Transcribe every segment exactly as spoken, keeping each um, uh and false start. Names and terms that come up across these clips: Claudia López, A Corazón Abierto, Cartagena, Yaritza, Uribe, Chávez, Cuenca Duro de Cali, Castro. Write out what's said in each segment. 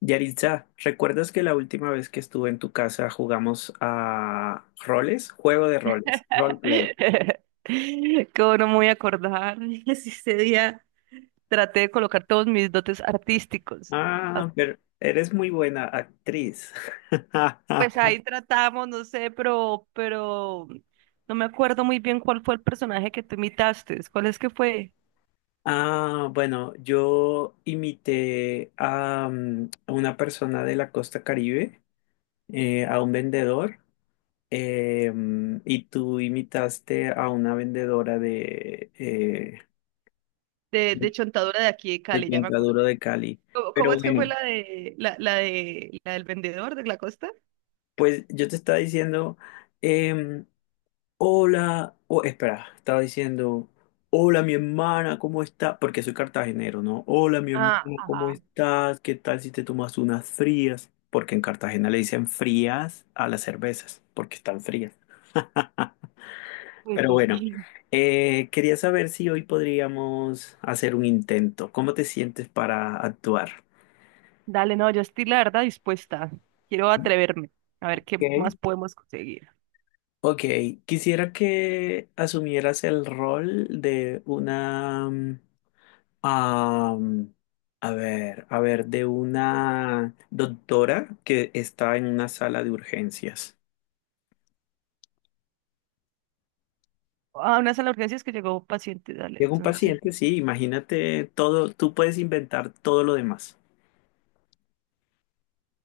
Yaritza, ¿recuerdas que la última vez que estuve en tu casa jugamos a roles? Juego de roles, roleplay. ¿Cómo no me voy a acordar? Si ese día traté de colocar todos mis dotes artísticos. Ah. Ah, pero eres muy buena actriz. Pues ahí tratamos, no sé, pero, pero no me acuerdo muy bien cuál fue el personaje que tú imitaste. ¿Cuál es que fue? Ah, bueno, yo imité a, mm, a una persona de la costa Caribe, eh, a un vendedor, eh, mm, y tú imitaste a una vendedora de, eh, De, de Chontadura de aquí de de Cali, ya me Cuenca Duro acordé. de Cali. ¿Cómo, Pero cómo es que fue bueno. la de la, la de la del vendedor de la costa? Pues yo te estaba diciendo, em, hola, o espera, estaba diciendo, hola mi hermana, ¿cómo estás? Porque soy cartagenero, ¿no? Hola mi hermano, Ah, ¿cómo ajá. estás? ¿Qué tal si te tomas unas frías? Porque en Cartagena le dicen frías a las cervezas, porque están frías. Pues Pero bueno, sí. eh, quería saber si hoy podríamos hacer un intento. ¿Cómo te sientes para actuar? Dale, no, yo estoy la verdad dispuesta. Quiero atreverme a ver qué más Ok. podemos conseguir. Ok, quisiera que asumieras el rol de una mm, Am, a ver, a ver, de una doctora que está en una sala de urgencias. A una sala de urgencias que llegó paciente, dale, Llega un entonces, paciente, sí, imagínate todo, tú puedes inventar todo lo demás.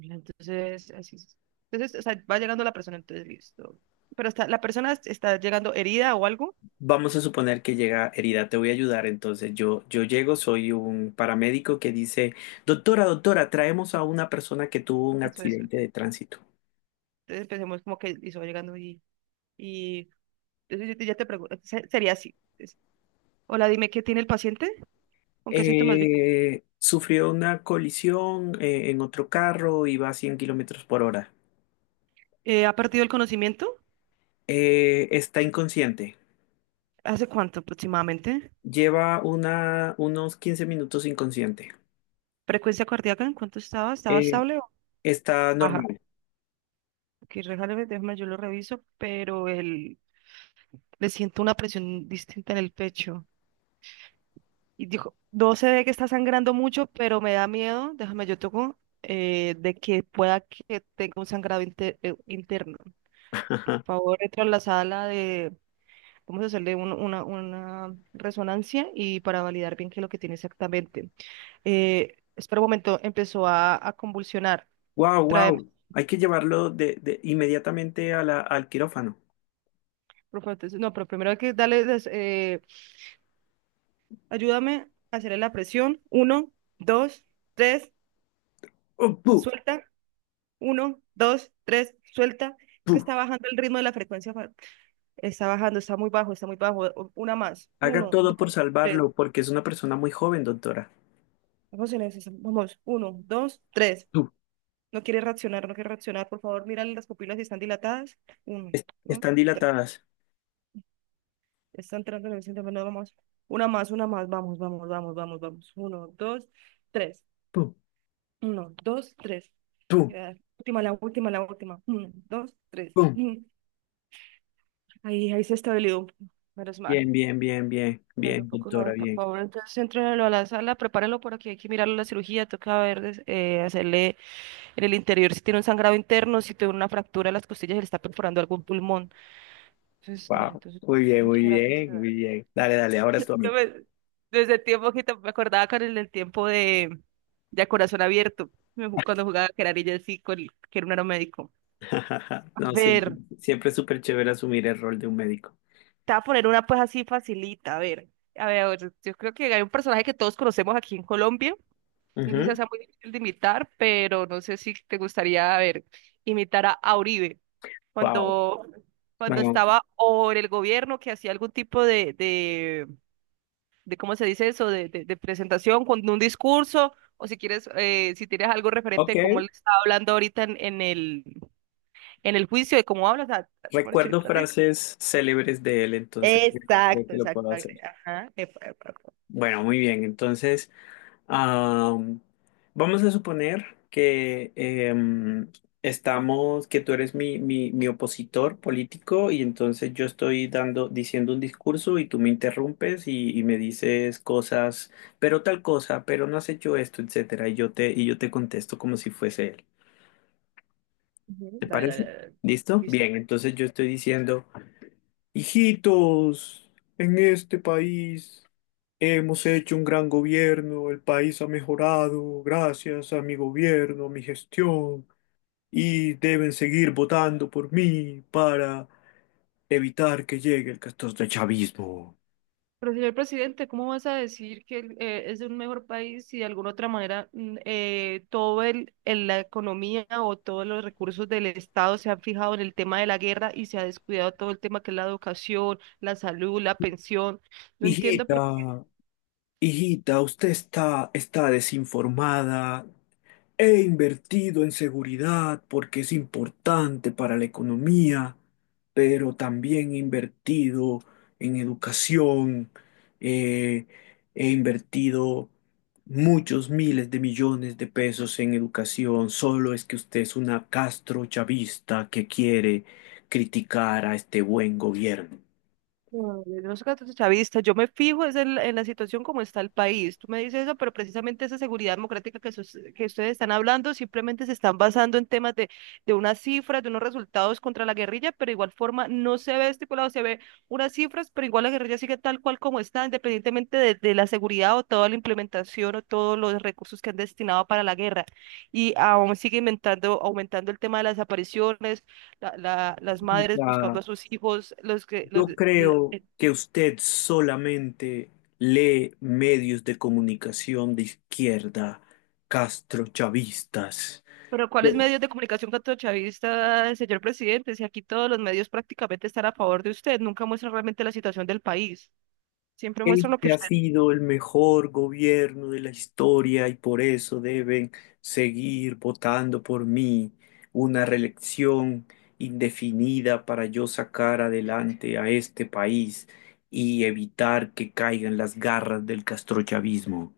entonces, así es. Entonces, o sea, va llegando la persona, entonces, listo. Pero está, la persona est- está llegando herida o algo, Vamos a suponer que llega herida, te voy a ayudar. Entonces yo, yo llego, soy un paramédico que dice, doctora, doctora, traemos a una persona que tuvo un eso es. accidente de tránsito. Entonces, empecemos como que hizo llegando y, y entonces yo te- ya te pregunto, se- sería así. Entonces, hola, dime, ¿qué tiene el paciente? ¿Con qué síntomas vive? Eh, sufrió una colisión eh, en otro carro, iba a cien kilómetros por hora. Eh, ¿ha perdido el conocimiento? Eh, está inconsciente. ¿Hace cuánto aproximadamente? Lleva una, unos quince minutos inconsciente. ¿Frecuencia cardíaca? ¿En cuánto estaba? ¿Estaba Eh, estable o está baja? normal. Ok, déjame, déjame, yo lo reviso, pero el... Le siento una presión distinta en el pecho. Y dijo, no se ve que está sangrando mucho, pero me da miedo, déjame yo toco, eh, de que pueda que tenga un sangrado inter eh, interno. Por favor, entra a la sala de, vamos a hacerle un- una, una resonancia y para validar bien qué es lo que tiene exactamente. Eh, espera un momento, empezó a, a convulsionar. Wow, Tráeme, wow. Hay que llevarlo de, de- inmediatamente a la- al quirófano. por favor, entonces, no, pero primero hay que darle, des- eh, ayúdame a hacerle la presión. Uno, dos, tres, Oh, pu, suelta. Uno, dos, tres, suelta. Es que pu. está bajando el ritmo de la frecuencia. fa- Está bajando, está muy bajo, está muy bajo. O- Una más. Haga Uno, todo por dos, tres. salvarlo, porque es una persona muy joven, doctora. Vamos en eso. Vamos. Uno, dos, tres. Pu. No quiere reaccionar, no quiere reaccionar. Por favor, mírale las pupilas si están dilatadas. Uno, Es- dos, están tres. dilatadas. Está entrando en el centro. Bueno, vamos. Una más, una más. Vamos, vamos, vamos, vamos, vamos. Uno, dos, tres. Pu, Uno, dos, tres. pu, Ya, última, la última, la última. Uno, dos, tres. pu. Mm. Ahí, ahí se estabilizó. Menos mal. Bien, bien, bien, bien, Claro, bien, poco doctora, no, por bien. favor. Entonces, entrénelo a la sala, prepárelo por aquí. Hay que mirarlo la cirugía. Toca ver, des- eh, hacerle en el interior si tiene un sangrado interno, si tiene una fractura de las costillas, le está perforando algún pulmón. Entonces, dale, Wow. entonces, Muy bien, muy muchas gracias. bien, Eva. muy bien. Dale, dale, ahora tú a No mí. me- Desde el tiempo que tam- me acordaba con el del tiempo de, de A Corazón Abierto, me ju- cuando jugaba que era niña así, con, el- que era un aeromédico. A No, ver, siempre, siempre es súper chévere asumir el rol de un médico. te voy a poner una pues así facilita, a ver. A ver, a ver, yo creo que hay un personaje que todos conocemos aquí en Colombia. No sé si sea muy difícil de imitar, pero no sé si te gustaría, a ver, imitar a, a Uribe Wow. cuando, cuando Bueno, estaba o en el gobierno que hacía algún tipo de, de, de ¿cómo se dice eso? De, de, de presentación, con un discurso, o si quieres, eh, si tienes algo referente ok. de cómo él está hablando ahorita en, en el, en el juicio, de cómo habla, o sea, mejor dicho, Recuerdo trate- frases célebres de él, entonces creo exacto, que lo exacto. puedo hacer. Ajá. Epa, epa, epa. Bueno, muy bien. Entonces, am, vamos a suponer que em, estamos, que tú eres mi, mi, mi opositor político y entonces yo estoy dando, diciendo un discurso y tú me interrumpes y, y me dices cosas, pero tal cosa, pero no has hecho esto, etcétera. Y yo te, y yo te contesto como si fuese él. Ujú. ¿Te Dale, dale, parece? dale, dale. ¿Listo? Listo. Bien, entonces yo estoy diciendo. Hijitos, en este país hemos hecho un gran gobierno, el país ha mejorado gracias a mi gobierno, a mi gestión, y deben seguir votando por mí para evitar que llegue el chavismo. Pero señor presidente, ¿cómo vas a decir que el- eh, es un mejor país si de alguna otra manera mm, eh, todo el, el- la economía o todos los recursos del Estado se han fijado en el tema de la guerra y se ha descuidado todo el tema que es la educación, la salud, la pensión? No entiendo. Hijita, hijita, usted está, está desinformada, he invertido en seguridad porque es importante para la economía, pero también he invertido en educación, eh, he invertido muchos miles de millones de pesos en educación, solo es que usted es una castrochavista que quiere criticar a este buen gobierno. No, yo no soy chavista, yo me fijo es en, la en la situación como está el país. Tú me dices eso, pero precisamente esa seguridad democrática que, sus- que ustedes están hablando simplemente se están basando en temas de, de unas cifras, de unos resultados contra la guerrilla, pero igual forma no se ve estipulado, se ve unas cifras, pero igual la guerrilla sigue tal cual como está, independientemente de, de la seguridad o toda la implementación o todos los recursos que han destinado para la guerra. Y aún sigue inventando, aumentando el tema de las apariciones la- la- las madres Quita. buscando a sus hijos, los que, los, Yo de- la- creo eh, que usted solamente lee medios de comunicación de izquierda, castrochavistas. pero ¿cuáles Po- medios de comunicación castrochavista, señor presidente? Si aquí todos los medios prácticamente están a favor de usted, nunca muestran realmente la situación del país, siempre muestran lo que este ha usted, sido el mejor gobierno de la historia y por eso deben seguir votando por mí. Una reelección indefinida para yo sacar adelante a este país y evitar que caigan las garras del castrochavismo.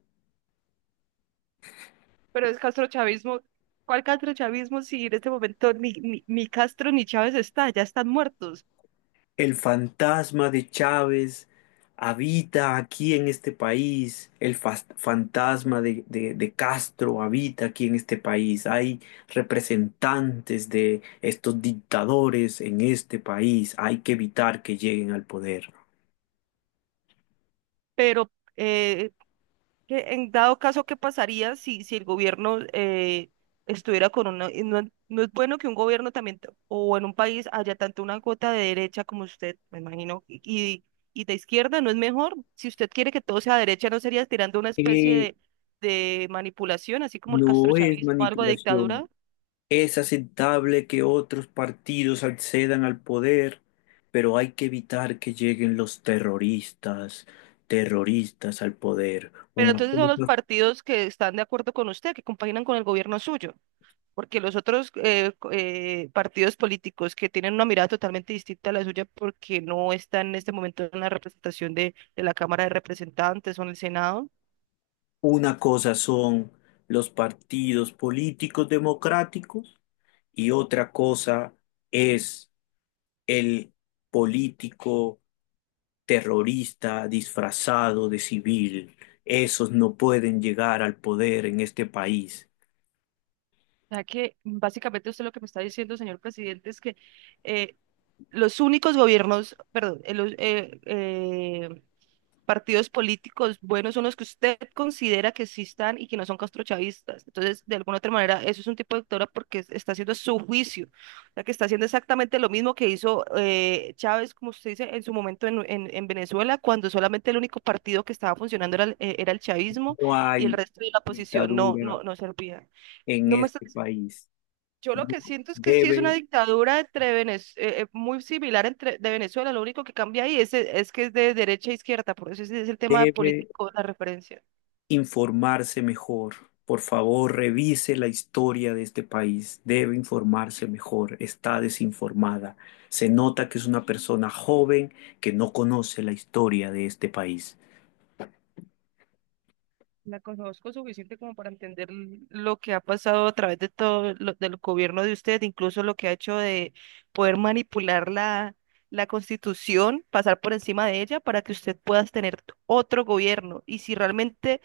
pero es castrochavismo. ¿Cuál castrochavismo si en este momento ni, ni, ni Castro ni Chávez está, ya están muertos? El fantasma de Chávez habita aquí en este país. El fas- fantasma de, de- de Castro habita aquí en este país. Hay representantes de estos dictadores en este país. Hay que evitar que lleguen al poder. Pero eh, que en dado caso, ¿qué pasaría si, si el gobierno eh, estuviera con una... y no, no es bueno que un gobierno también, t- o en un país haya tanto una cuota de derecha como usted, me imagino, y, y y de izquierda, ¿no es mejor? Si usted quiere que todo sea derecha, ¿no sería tirando una especie Eh, de, de manipulación, así como el no es castrochavismo, algo de manipulación. dictadura? Es aceptable que otros partidos accedan al poder, pero hay que evitar que lleguen los terroristas, terroristas al poder. Pero Una entonces son los cosa, partidos que están de acuerdo con usted, que compaginan con el gobierno suyo. Porque los otros eh, co- eh, partidos políticos que tienen una mirada totalmente distinta a la suya porque no están en este momento en la representación de, de la Cámara de Representantes o en el Senado. una cosa son los partidos políticos democráticos y otra cosa es el político terrorista disfrazado de civil. Esos no pueden llegar al poder en este país. O sea que básicamente usted lo que me está diciendo, señor presidente, es que eh, los únicos gobiernos, perdón, eh, los, eh, eh, partidos políticos buenos son los que usted considera que existan y que no son castrochavistas. Entonces, de alguna otra manera, eso es un tipo de dictadura porque es- está haciendo su juicio, o sea, que está haciendo exactamente lo mismo que hizo eh, Chávez, como usted dice, en su momento en, en- en Venezuela, cuando solamente el único partido que estaba funcionando era, el eh, era el chavismo No y el hay resto de la oposición no, dictadura no, no servía. en No me está este país. yo lo que siento es que sí es una Debe, dictadura entre Venez- eh, eh, muy similar entre de Venezuela, lo único que cambia ahí es, eh, es que es de derecha a izquierda, por eso ese es el tema debe político, la referencia. informarse mejor. Por favor, revise la historia de este país. Debe informarse mejor. Está desinformada. Se nota que es una persona joven que no conoce la historia de este país. La conozco suficiente como para entender l- lo que ha pasado a través de todo lo- del gobierno de usted, incluso lo que ha hecho de poder manipular la, la constitución, pasar por encima de ella para que usted pueda tener otro gobierno. Y si realmente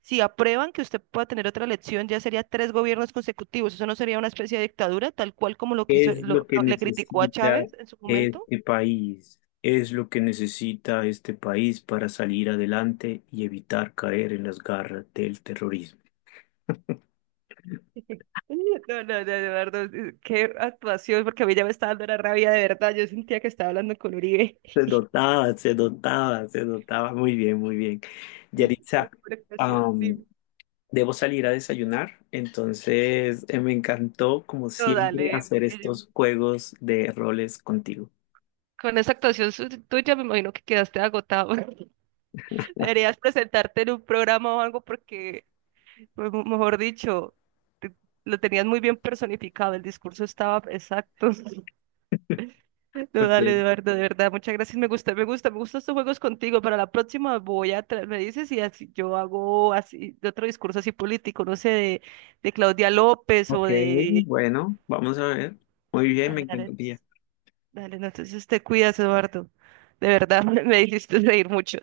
si aprueban que usted pueda tener otra elección, ya sería tres gobiernos consecutivos. ¿Eso no sería una especie de dictadura, tal cual como lo ¿Qué quiso, es lo, lo que lo- le criticó a necesita Chávez en su momento? este país? Es lo que necesita este país para salir adelante y evitar caer en las garras del terrorismo. No, no, no, Eduardo, eh, qué actuación, porque a mí ya me estaba dando la rabia de verdad. Yo sentía que estaba hablando con Uribe. Se notaba, se notaba, se notaba. Muy bien, muy bien. Uy, pero Yaritza, por actuación, am, dime. debo salir a desayunar, entonces eh, me encantó, como No, siempre, dale, hacer porque yo- estos juegos de roles contigo. con esa actuación su- tuya me imagino que quedaste agotado. Deberías presentarte en un programa o algo porque pues, mo- mejor dicho, te- lo tenías muy bien personificado, el discurso estaba exacto. No, dale, Ok, Eduardo, de verdad, muchas gracias. Me gusta, me gusta, me gustan estos juegos contigo. Para la próxima voy a, tra- me dices y así yo hago así, de otro discurso así político, no sé, de, de Claudia López o ok, de... bueno, vamos a ver. Muy bien, me Dale, dale, encantaría. dale, no, entonces te cuidas, Eduardo. De verdad, me, me hiciste reír mucho.